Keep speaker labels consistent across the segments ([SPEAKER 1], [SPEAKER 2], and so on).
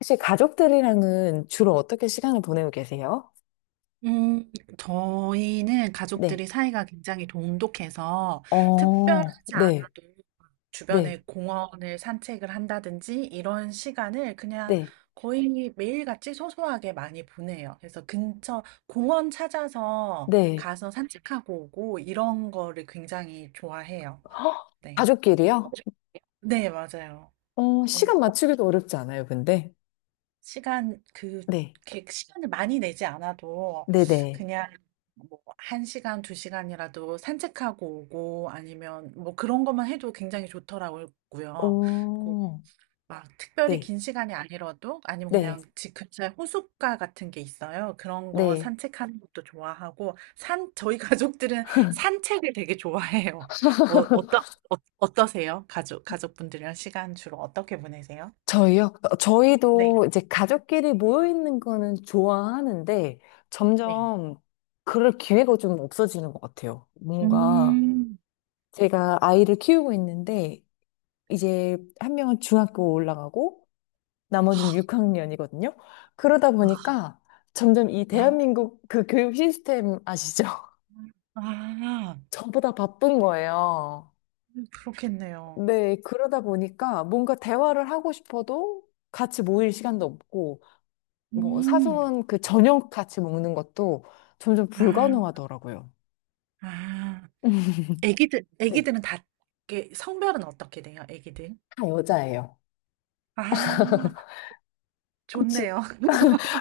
[SPEAKER 1] 혹시 가족들이랑은 주로 어떻게 시간을 보내고 계세요?
[SPEAKER 2] 음 저희는
[SPEAKER 1] 네.
[SPEAKER 2] 가족들이 사이가 굉장히 돈독해서
[SPEAKER 1] 어,
[SPEAKER 2] 특별하지
[SPEAKER 1] 네,
[SPEAKER 2] 않아도
[SPEAKER 1] 네,
[SPEAKER 2] 주변에 공원을 산책을 한다든지 이런 시간을 그냥
[SPEAKER 1] 네,
[SPEAKER 2] 거의 매일같이 소소하게 많이 보내요. 그래서 근처 공원 찾아서
[SPEAKER 1] 네.
[SPEAKER 2] 가서 산책하고 오고 이런 거를 굉장히 좋아해요. 네.
[SPEAKER 1] 가족끼리요?
[SPEAKER 2] 네, 맞아요. 어,
[SPEAKER 1] 시간 맞추기도 어렵지 않아요, 근데.
[SPEAKER 2] 시간 그
[SPEAKER 1] 네,
[SPEAKER 2] 이렇게 시간을 많이 내지 않아도
[SPEAKER 1] 네네.
[SPEAKER 2] 그냥 뭐 1시간, 2시간이라도 산책하고 오고 아니면 뭐 그런 것만 해도 굉장히 좋더라고요. 그리고
[SPEAKER 1] 오,
[SPEAKER 2] 막 특별히
[SPEAKER 1] 네,
[SPEAKER 2] 긴 시간이 아니라도 아니면
[SPEAKER 1] 네,
[SPEAKER 2] 그냥 집 근처에 호숫가 같은 게 있어요. 그런 거
[SPEAKER 1] 네.
[SPEAKER 2] 산책하는 것도 좋아하고 산 저희 가족들은 산책을 되게 좋아해요. 어, 어떠, 어떠세요? 가족분들이랑 시간 주로 어떻게 보내세요?
[SPEAKER 1] 저희요?
[SPEAKER 2] 네.
[SPEAKER 1] 저희도 이제 가족끼리 모여 있는 거는 좋아하는데
[SPEAKER 2] 네.
[SPEAKER 1] 점점 그럴 기회가 좀 없어지는 것 같아요. 뭔가
[SPEAKER 2] 음,
[SPEAKER 1] 제가 아이를 키우고 있는데 이제 한 명은 중학교 올라가고 나머지는 6학년이거든요. 그러다 보니까 점점 이
[SPEAKER 2] 아,
[SPEAKER 1] 대한민국 그 교육 시스템 아시죠?
[SPEAKER 2] 아,
[SPEAKER 1] 저보다 바쁜 거예요.
[SPEAKER 2] 그렇겠네요.
[SPEAKER 1] 네, 그러다 보니까 뭔가 대화를 하고 싶어도 같이 모일 시간도 없고, 뭐
[SPEAKER 2] 음,
[SPEAKER 1] 사소한 그 저녁 같이 먹는 것도 점점
[SPEAKER 2] 아,
[SPEAKER 1] 불가능하더라고요.
[SPEAKER 2] 아. 애기들,
[SPEAKER 1] 네,
[SPEAKER 2] 애기들은 다, 이게 성별은 어떻게 돼요, 애기들?
[SPEAKER 1] 다 여자예요.
[SPEAKER 2] 아,
[SPEAKER 1] 혹시,
[SPEAKER 2] 좋네요.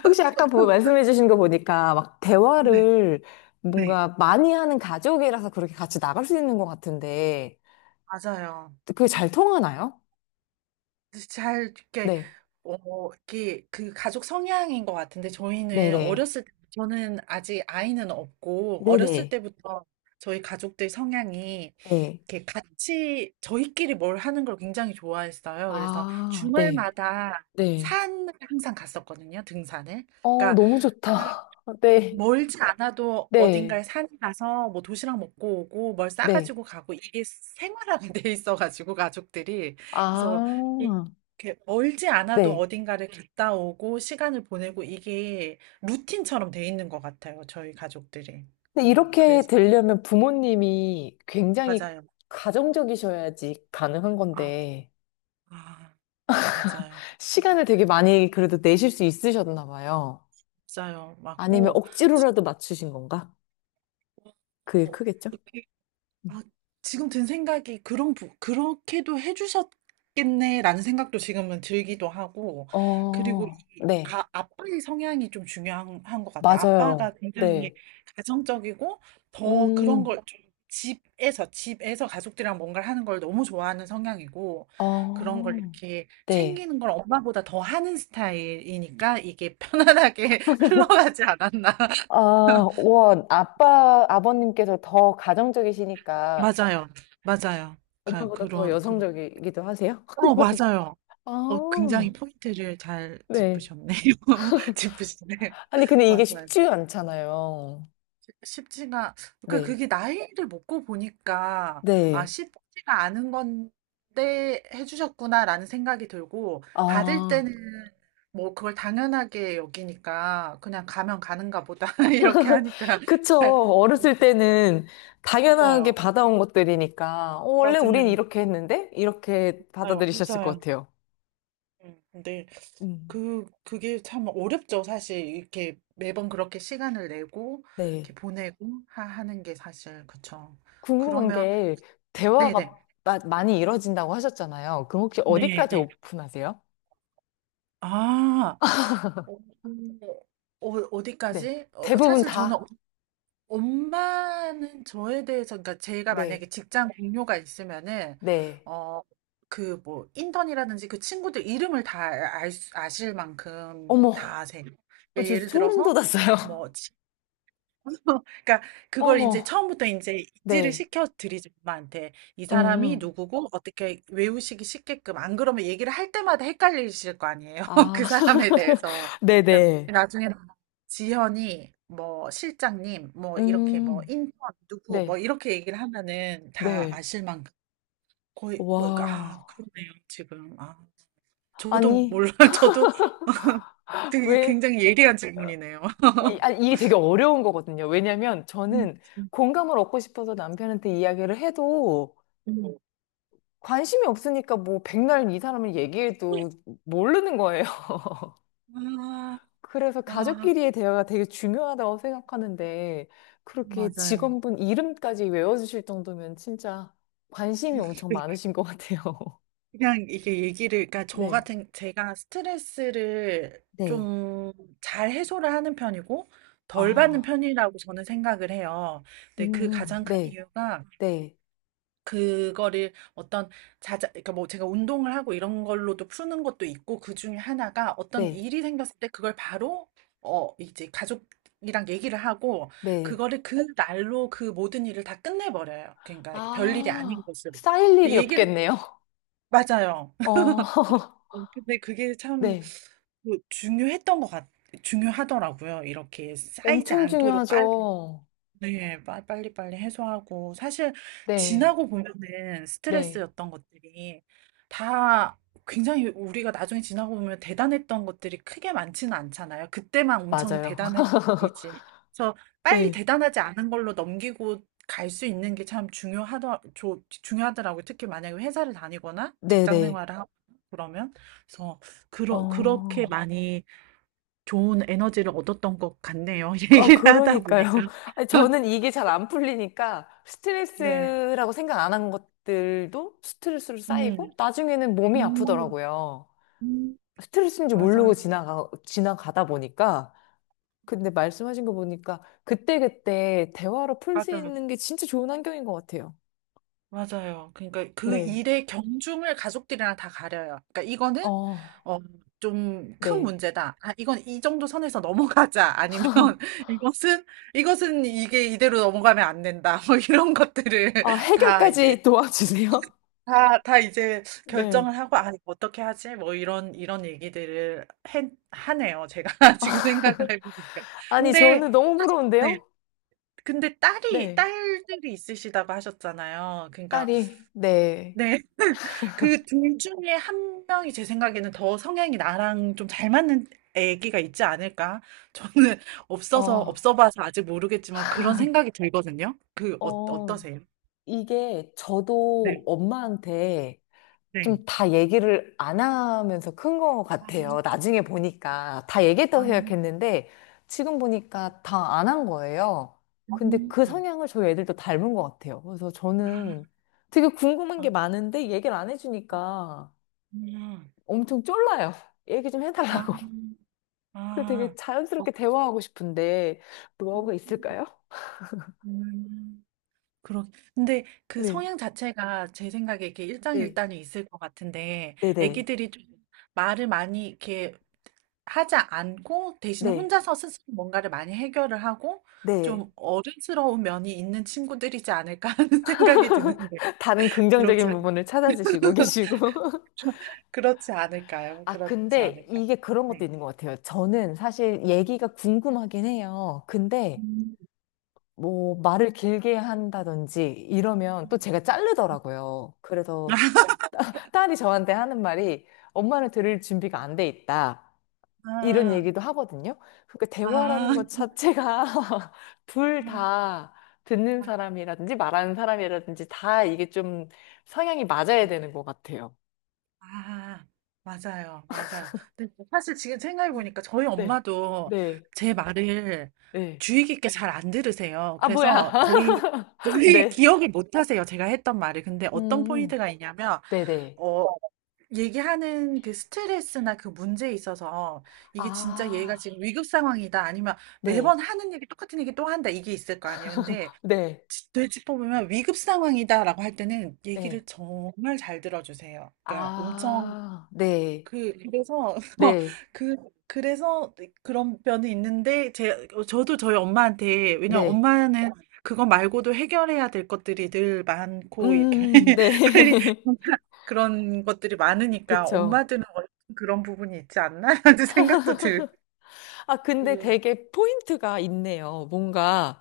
[SPEAKER 1] 혹시 아까 말씀해 주신 거 보니까 막
[SPEAKER 2] 네,
[SPEAKER 1] 대화를
[SPEAKER 2] 네.
[SPEAKER 1] 뭔가 많이 하는 가족이라서 그렇게 같이 나갈 수 있는 것 같은데,
[SPEAKER 2] 맞아요.
[SPEAKER 1] 그게 잘 통하나요?
[SPEAKER 2] 잘, 이렇게,
[SPEAKER 1] 네.
[SPEAKER 2] 이렇게, 그 가족 성향인 것 같은데, 저희는
[SPEAKER 1] 네네.
[SPEAKER 2] 어렸을 때, 저는 아직 아이는 없고, 어렸을
[SPEAKER 1] 네네.
[SPEAKER 2] 때부터 저희 가족들 성향이
[SPEAKER 1] 네.
[SPEAKER 2] 이렇게 같이 저희끼리 뭘 하는 걸 굉장히 좋아했어요. 그래서
[SPEAKER 1] 아, 네.
[SPEAKER 2] 주말마다
[SPEAKER 1] 네.
[SPEAKER 2] 산을 항상 갔었거든요, 등산을.
[SPEAKER 1] 어,
[SPEAKER 2] 그러니까
[SPEAKER 1] 너무
[SPEAKER 2] 그
[SPEAKER 1] 좋다. 네.
[SPEAKER 2] 멀지 않아도
[SPEAKER 1] 네.
[SPEAKER 2] 어딘가에 산에 가서 뭐 도시락 먹고 오고 뭘
[SPEAKER 1] 네.
[SPEAKER 2] 싸가지고 가고 이게 생활화가 돼 있어가지고 가족들이 그래서 이-
[SPEAKER 1] 아,
[SPEAKER 2] 이렇게 멀지 않아도
[SPEAKER 1] 네.
[SPEAKER 2] 어딘가를 갔다 오고 시간을 보내고 이게 루틴처럼 돼 있는 것 같아요, 저희 가족들이.
[SPEAKER 1] 근데
[SPEAKER 2] 그,
[SPEAKER 1] 이렇게
[SPEAKER 2] 그래서
[SPEAKER 1] 되려면 부모님이 굉장히
[SPEAKER 2] 맞아요.
[SPEAKER 1] 가정적이셔야지 가능한
[SPEAKER 2] 아,
[SPEAKER 1] 건데,
[SPEAKER 2] 아, 맞아요.
[SPEAKER 1] 시간을 되게 많이 그래도 내실 수 있으셨나 봐요.
[SPEAKER 2] 맞아요.
[SPEAKER 1] 아니면
[SPEAKER 2] 맞고, 지-
[SPEAKER 1] 억지로라도 맞추신 건가? 그게
[SPEAKER 2] 어,
[SPEAKER 1] 크겠죠?
[SPEAKER 2] 이렇게,
[SPEAKER 1] 음.
[SPEAKER 2] 아, 지금 든 생각이 그런, 그렇게도 해주셨겠네라는 생각도 지금은 들기도 하고, 그리고
[SPEAKER 1] 어, 네.
[SPEAKER 2] 아빠의 성향이 좀 중요한 한것 같아요. 아빠가
[SPEAKER 1] 맞아요.
[SPEAKER 2] 굉장히
[SPEAKER 1] 네.
[SPEAKER 2] 가정적이고, 더 그런
[SPEAKER 1] 음.
[SPEAKER 2] 걸 좀 집에서, 가족들이랑 뭔가를 하는 걸 너무 좋아하는 성향이고, 그런 걸
[SPEAKER 1] 어,
[SPEAKER 2] 이렇게
[SPEAKER 1] 네.
[SPEAKER 2] 챙기는 걸 엄마보다 더 하는 스타일이니까 이게 편안하게 흘러가지 않았나.
[SPEAKER 1] 아, 와, 아빠, 아버님께서 더 가정적이시니까
[SPEAKER 2] 맞아요. 맞아요. 가,
[SPEAKER 1] 엄마보다 더
[SPEAKER 2] 그런, 그런.
[SPEAKER 1] 여성적이기도 하세요?
[SPEAKER 2] 맞아요. 굉장히
[SPEAKER 1] 아,
[SPEAKER 2] 포인트를 잘
[SPEAKER 1] 네.
[SPEAKER 2] 짚으셨네요. 짚으시네.
[SPEAKER 1] 아니, 근데 이게
[SPEAKER 2] 맞아요.
[SPEAKER 1] 쉽지 않잖아요.
[SPEAKER 2] 쉽지가, 그,
[SPEAKER 1] 네.
[SPEAKER 2] 그게 나이를 먹고 보니까,
[SPEAKER 1] 네.
[SPEAKER 2] 쉽지가 않은 건데 해주셨구나라는 생각이 들고, 받을
[SPEAKER 1] 아,
[SPEAKER 2] 때는 뭐 그걸 당연하게 여기니까, 그냥 가면 가는가 보다, 이렇게 하니까.
[SPEAKER 1] 그쵸. 어렸을 때는 당연하게
[SPEAKER 2] 맞아요.
[SPEAKER 1] 받아온 것들이니까, 어, 원래 우린
[SPEAKER 2] 맞아요.
[SPEAKER 1] 이렇게 했는데? 이렇게
[SPEAKER 2] 맞아요.
[SPEAKER 1] 받아들이셨을 것
[SPEAKER 2] 맞아요.
[SPEAKER 1] 같아요.
[SPEAKER 2] 네.
[SPEAKER 1] 음.
[SPEAKER 2] 그게 참 어렵죠. 사실 이렇게 매번 그렇게 시간을 내고 이렇게
[SPEAKER 1] 네
[SPEAKER 2] 보내고 하는 게 사실 그쵸.
[SPEAKER 1] 궁금한
[SPEAKER 2] 그러면
[SPEAKER 1] 게
[SPEAKER 2] 네네.
[SPEAKER 1] 대화가 많이 이루어진다고 하셨잖아요. 그럼 혹시
[SPEAKER 2] 네,
[SPEAKER 1] 어디까지
[SPEAKER 2] 네.
[SPEAKER 1] 오픈하세요?
[SPEAKER 2] 아, 어,
[SPEAKER 1] 네.
[SPEAKER 2] 어디까지?
[SPEAKER 1] 대부분
[SPEAKER 2] 사실 저는
[SPEAKER 1] 다?
[SPEAKER 2] 엄마는 저에 대해서, 그러니까 제가
[SPEAKER 1] 네.
[SPEAKER 2] 만약에 직장 동료가 있으면은,
[SPEAKER 1] 네.
[SPEAKER 2] 어, 그 뭐, 인턴이라든지 그 친구들 이름을 다 아실 만큼 다
[SPEAKER 1] 어머.
[SPEAKER 2] 아세요.
[SPEAKER 1] 어,
[SPEAKER 2] 그러니까
[SPEAKER 1] 저
[SPEAKER 2] 예를
[SPEAKER 1] 소름
[SPEAKER 2] 들어서,
[SPEAKER 1] 돋았어요.
[SPEAKER 2] 뭐, 그러니까 그걸 이제
[SPEAKER 1] 어머.
[SPEAKER 2] 처음부터 인제 인지를
[SPEAKER 1] 네.
[SPEAKER 2] 시켜 드리죠, 엄마한테. 이 사람이
[SPEAKER 1] 음.
[SPEAKER 2] 누구고 어떻게 외우시기 쉽게끔. 안 그러면 얘기를 할 때마다 헷갈리실 거 아니에요,
[SPEAKER 1] 아.
[SPEAKER 2] 그 사람에 대해서. 그러니까
[SPEAKER 1] 네네.
[SPEAKER 2] 나중에 지현이 뭐 실장님 뭐 이렇게 뭐
[SPEAKER 1] 음.
[SPEAKER 2] 인턴 누구 뭐
[SPEAKER 1] 네.
[SPEAKER 2] 이렇게 얘기를 하면은 다
[SPEAKER 1] 네.
[SPEAKER 2] 아실 만큼 거의 뭐 아
[SPEAKER 1] 와.
[SPEAKER 2] 그러네요, 지금. 아 저도
[SPEAKER 1] 아니,
[SPEAKER 2] 몰라요. 저도 되게
[SPEAKER 1] 왜?
[SPEAKER 2] 굉장히 예리한 질문이네요.
[SPEAKER 1] 이게 되게 어려운 거거든요. 왜냐면
[SPEAKER 2] 음.
[SPEAKER 1] 저는 공감을 얻고 싶어서 남편한테 이야기를 해도
[SPEAKER 2] 음.
[SPEAKER 1] 관심이 없으니까 뭐 백날 이 사람을
[SPEAKER 2] 음.
[SPEAKER 1] 얘기해도 모르는 거예요.
[SPEAKER 2] 아.
[SPEAKER 1] 그래서
[SPEAKER 2] 아.
[SPEAKER 1] 가족끼리의 대화가 되게 중요하다고 생각하는데 그렇게
[SPEAKER 2] 맞아요.
[SPEAKER 1] 직원분 이름까지 외워주실 정도면 진짜 관심이 엄청
[SPEAKER 2] 그-
[SPEAKER 1] 많으신 것 같아요.
[SPEAKER 2] 그냥 이게 얘기를, 그러니까 저
[SPEAKER 1] 네.
[SPEAKER 2] 같은, 제가 스트레스를
[SPEAKER 1] 네.
[SPEAKER 2] 좀 잘 해소를 하는 편이고, 덜 받는
[SPEAKER 1] 아,
[SPEAKER 2] 편이라고 저는 생각을 해요. 근데 그 가장 큰
[SPEAKER 1] 네,
[SPEAKER 2] 이유가,
[SPEAKER 1] 네,
[SPEAKER 2] 그거를 어떤 자자, 그러니까 뭐 제가 운동을 하고 이런 걸로도 푸는 것도 있고, 그 중에 하나가 어떤
[SPEAKER 1] 네,
[SPEAKER 2] 일이 생겼을 때 그걸 바로, 이제 가족이랑 얘기를 하고,
[SPEAKER 1] 네.
[SPEAKER 2] 그거를 그 날로 그 모든 일을 다 끝내버려요. 그러니까 별일이 아닌
[SPEAKER 1] 아,
[SPEAKER 2] 것으로.
[SPEAKER 1] 쌓일
[SPEAKER 2] 근데
[SPEAKER 1] 일이
[SPEAKER 2] 얘기를
[SPEAKER 1] 없겠네요.
[SPEAKER 2] 맞아요.
[SPEAKER 1] 어,
[SPEAKER 2] 근데 그게 참
[SPEAKER 1] 네.
[SPEAKER 2] 그 중요했던 것 같 중요하더라고요. 이렇게 쌓이지
[SPEAKER 1] 엄청
[SPEAKER 2] 않도록 빨리
[SPEAKER 1] 중요하죠.
[SPEAKER 2] 네, 빨리빨리 해소하고. 사실,
[SPEAKER 1] 네,
[SPEAKER 2] 지나고 보면은
[SPEAKER 1] 네.
[SPEAKER 2] 스트레스였던 것들이 다 굉장히 우리가 나중에 지나고 보면 대단했던 것들이 크게 많지는 않잖아요. 그때만 엄청
[SPEAKER 1] 맞아요.
[SPEAKER 2] 대단했던 일이지. 그래서 빨리
[SPEAKER 1] 네,
[SPEAKER 2] 대단하지 않은 걸로 넘기고 갈 수 있는 게 참 중요하더라고요. 특히 만약에 회사를 다니거나
[SPEAKER 1] 네,
[SPEAKER 2] 직장
[SPEAKER 1] 네.
[SPEAKER 2] 생활을 하고 그러면. 그래서, 그렇게
[SPEAKER 1] 어,
[SPEAKER 2] 많이 좋은 에너지를 얻었던 것 같네요. 얘기를 하다 보니까.
[SPEAKER 1] 그러니까요. 아니, 저는 이게 잘 안 풀리니까
[SPEAKER 2] 네.
[SPEAKER 1] 스트레스라고 생각 안 한 것들도 스트레스로
[SPEAKER 2] 음.
[SPEAKER 1] 쌓이고 나중에는 몸이
[SPEAKER 2] 음.
[SPEAKER 1] 아프더라고요.
[SPEAKER 2] 음.
[SPEAKER 1] 스트레스인지 모르고
[SPEAKER 2] 맞아요.
[SPEAKER 1] 지나가다 보니까. 근데 말씀하신 거 보니까 그때그때 대화로 풀 수
[SPEAKER 2] 맞아요.
[SPEAKER 1] 있는 게 진짜 좋은 환경인 것 같아요.
[SPEAKER 2] 맞아요. 그러니까 그
[SPEAKER 1] 네.
[SPEAKER 2] 일의 경중을 가족들이랑 다 가려요. 그러니까 이거는
[SPEAKER 1] 어,
[SPEAKER 2] 어, 좀 큰
[SPEAKER 1] 네.
[SPEAKER 2] 문제다. 아, 이건 이 정도 선에서 넘어가자. 아니면 이것은 이것은 이게 이대로 넘어가면 안 된다. 뭐 이런 것들을
[SPEAKER 1] 아,
[SPEAKER 2] 다 이제
[SPEAKER 1] 해결까지 도와주세요.
[SPEAKER 2] 다 이제
[SPEAKER 1] 네.
[SPEAKER 2] 결정을 하고 아, 이거 어떻게 하지? 뭐 이런 얘기들을 하네요. 제가 지금 생각을 해보니까.
[SPEAKER 1] 아니,
[SPEAKER 2] 근데
[SPEAKER 1] 저는 너무
[SPEAKER 2] 네.
[SPEAKER 1] 부러운데요?
[SPEAKER 2] 근데 딸이
[SPEAKER 1] 네.
[SPEAKER 2] 딸들이 있으시다고 하셨잖아요. 그러니까
[SPEAKER 1] 딸이, 네.
[SPEAKER 2] 네. 그 둘 중에 한 명이 제 생각에는 더 성향이 나랑 좀 잘 맞는 애기가 있지 않을까? 저는 없어서
[SPEAKER 1] 어.
[SPEAKER 2] 없어 봐서 아직 모르겠지만 그런 생각이 들거든요.
[SPEAKER 1] 어,
[SPEAKER 2] 어떠세요?
[SPEAKER 1] 이게 저도
[SPEAKER 2] 네.
[SPEAKER 1] 엄마한테 좀
[SPEAKER 2] 네.
[SPEAKER 1] 다 얘기를 안 하면서 큰 것
[SPEAKER 2] 아.
[SPEAKER 1] 같아요. 나중에 보니까. 다
[SPEAKER 2] 아.
[SPEAKER 1] 얘기했다고 생각했는데, 지금 보니까 다 안 한 거예요. 근데 그
[SPEAKER 2] 음.
[SPEAKER 1] 성향을 저희 애들도 닮은 것 같아요. 그래서 저는 되게 궁금한
[SPEAKER 2] 아. 아.
[SPEAKER 1] 게 많은데, 얘기를 안 해주니까 엄청 쫄라요. 얘기 좀
[SPEAKER 2] 아.
[SPEAKER 1] 해달라고.
[SPEAKER 2] 아.
[SPEAKER 1] 그래서 되게
[SPEAKER 2] 아. 어.
[SPEAKER 1] 자연스럽게 대화하고 싶은데, 노하우가 있을까요?
[SPEAKER 2] 음. 그렇 근데 그
[SPEAKER 1] 네.
[SPEAKER 2] 성향 자체가 제 생각에 이렇게
[SPEAKER 1] 네.
[SPEAKER 2] 일장일단이 있을 것 같은데
[SPEAKER 1] 네네.
[SPEAKER 2] 애기들이 좀 말을 많이 이렇게 하지 않고 대신
[SPEAKER 1] 네.
[SPEAKER 2] 혼자서 스스로 뭔가를 많이 해결을 하고
[SPEAKER 1] 네.
[SPEAKER 2] 좀 어른스러운 면이 있는 친구들이지 않을까 하는 생각이 드는데
[SPEAKER 1] 다른
[SPEAKER 2] 그렇지
[SPEAKER 1] 긍정적인
[SPEAKER 2] 않
[SPEAKER 1] 부분을 찾아주시고 계시고.
[SPEAKER 2] 좀 그렇지 않을까요?
[SPEAKER 1] 아,
[SPEAKER 2] 그렇지
[SPEAKER 1] 근데
[SPEAKER 2] 않을까요?
[SPEAKER 1] 이게 그런 것도
[SPEAKER 2] 네.
[SPEAKER 1] 있는 것 같아요. 저는 사실 얘기가 궁금하긴 해요. 근데
[SPEAKER 2] 음.
[SPEAKER 1] 뭐 말을 길게 한다든지 이러면 또 제가
[SPEAKER 2] 음.
[SPEAKER 1] 자르더라고요. 그래서
[SPEAKER 2] 아,
[SPEAKER 1] 딸이 저한테 하는 말이 엄마는 들을 준비가 안 돼 있다. 이런 얘기도 하거든요. 그러니까
[SPEAKER 2] 아,
[SPEAKER 1] 대화라는
[SPEAKER 2] 아.
[SPEAKER 1] 것 자체가 둘 다 듣는 사람이라든지 말하는 사람이라든지 다 이게 좀 성향이
[SPEAKER 2] 아.
[SPEAKER 1] 맞아야 되는 것 같아요.
[SPEAKER 2] 아, 맞아요. 맞아요. 근데 뭐 사실 지금 생각해 보니까 저희
[SPEAKER 1] 네,
[SPEAKER 2] 엄마도
[SPEAKER 1] 네,
[SPEAKER 2] 제 말을
[SPEAKER 1] 네.
[SPEAKER 2] 주의 깊게 잘 안 들으세요.
[SPEAKER 1] 아, 뭐야.
[SPEAKER 2] 그래서 거의 거의
[SPEAKER 1] 네.
[SPEAKER 2] 기억을 못 하세요. 제가 했던 말을. 근데 어떤
[SPEAKER 1] 음,
[SPEAKER 2] 포인트가 있냐면
[SPEAKER 1] 네네.
[SPEAKER 2] 어 얘기하는 그 스트레스나 그 문제에 있어서 이게 진짜 얘가
[SPEAKER 1] 아,
[SPEAKER 2] 지금 위급 상황이다 아니면 매번
[SPEAKER 1] 네,
[SPEAKER 2] 하는 얘기 똑같은 얘기 또 한다 이게 있을 거 아니에요. 근데
[SPEAKER 1] 네,
[SPEAKER 2] 되짚어보면 위급 상황이다라고 할 때는
[SPEAKER 1] 네.
[SPEAKER 2] 얘기를 정말 잘 들어주세요. 그러니까 엄청
[SPEAKER 1] 아, 네,
[SPEAKER 2] 그래서
[SPEAKER 1] 네,
[SPEAKER 2] 그 그래서 네 그런 면이 있는데 제 어 저도 저희 엄마한테 왜냐면
[SPEAKER 1] 네.
[SPEAKER 2] 엄마는 그거 말고도 해결해야 될 것들이 늘 많고 이렇게
[SPEAKER 1] 네.
[SPEAKER 2] 빨리 그런 것들이 많으니까
[SPEAKER 1] 그쵸.
[SPEAKER 2] 엄마들은 원래 그런 부분이 있지 않나? 라는 생각도 들고
[SPEAKER 1] 아, 근데 되게 포인트가 있네요. 뭔가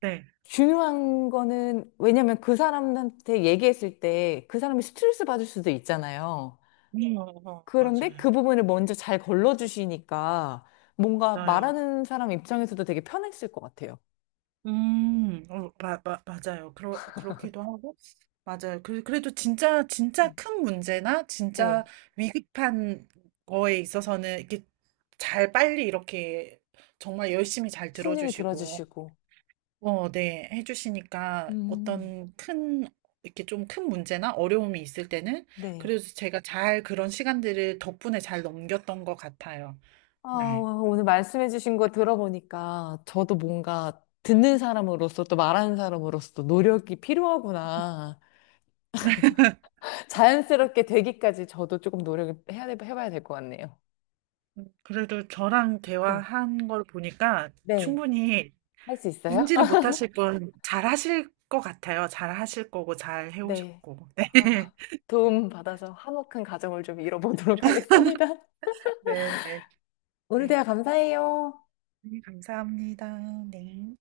[SPEAKER 2] 네.
[SPEAKER 1] 중요한 거는, 왜냐면 그 사람한테 얘기했을 때 그 사람이 스트레스 받을 수도 있잖아요. 그런데 그
[SPEAKER 2] 맞아요.
[SPEAKER 1] 부분을 먼저 잘 걸러주시니까 뭔가
[SPEAKER 2] 맞아요.
[SPEAKER 1] 말하는 사람 입장에서도 되게 편했을 것 같아요.
[SPEAKER 2] 맞아요. 그렇기도 하고, 맞아요. 그래도 진짜, 진짜
[SPEAKER 1] 네.
[SPEAKER 2] 큰 문제나, 진짜
[SPEAKER 1] 네.
[SPEAKER 2] 위급한 거에 있어서는 이렇게 잘 빨리 이렇게 정말 열심히 잘
[SPEAKER 1] 신중히
[SPEAKER 2] 들어주시고,
[SPEAKER 1] 들어주시고.
[SPEAKER 2] 네, 해주시니까
[SPEAKER 1] 음.
[SPEAKER 2] 어떤 큰, 이렇게 좀 큰 문제나 어려움이 있을 때는,
[SPEAKER 1] 네.
[SPEAKER 2] 그래도 제가 잘 그런 시간들을 덕분에 잘 넘겼던 것 같아요.
[SPEAKER 1] 아,
[SPEAKER 2] 네.
[SPEAKER 1] 와, 오늘 말씀해주신 거 들어보니까 저도 뭔가 듣는 사람으로서 또 말하는 사람으로서 노력이 필요하구나. 자연스럽게 되기까지 저도 조금 노력을 해야, 해봐야 될 것 같네요.
[SPEAKER 2] 그래도 저랑
[SPEAKER 1] 네.
[SPEAKER 2] 대화한 걸 보니까
[SPEAKER 1] 네.
[SPEAKER 2] 충분히
[SPEAKER 1] 할 수 있어요?
[SPEAKER 2] 인지는 못하실 분 잘하실 것 같아요. 잘하실 거고 잘
[SPEAKER 1] 네.
[SPEAKER 2] 해오셨고.
[SPEAKER 1] 아, 도움 받아서 화목한 가정을 좀 이뤄보도록 하겠습니다.
[SPEAKER 2] 네, 네, 네.
[SPEAKER 1] 오늘
[SPEAKER 2] 네,
[SPEAKER 1] 대화 감사해요.
[SPEAKER 2] 네, 감사합니다. 네.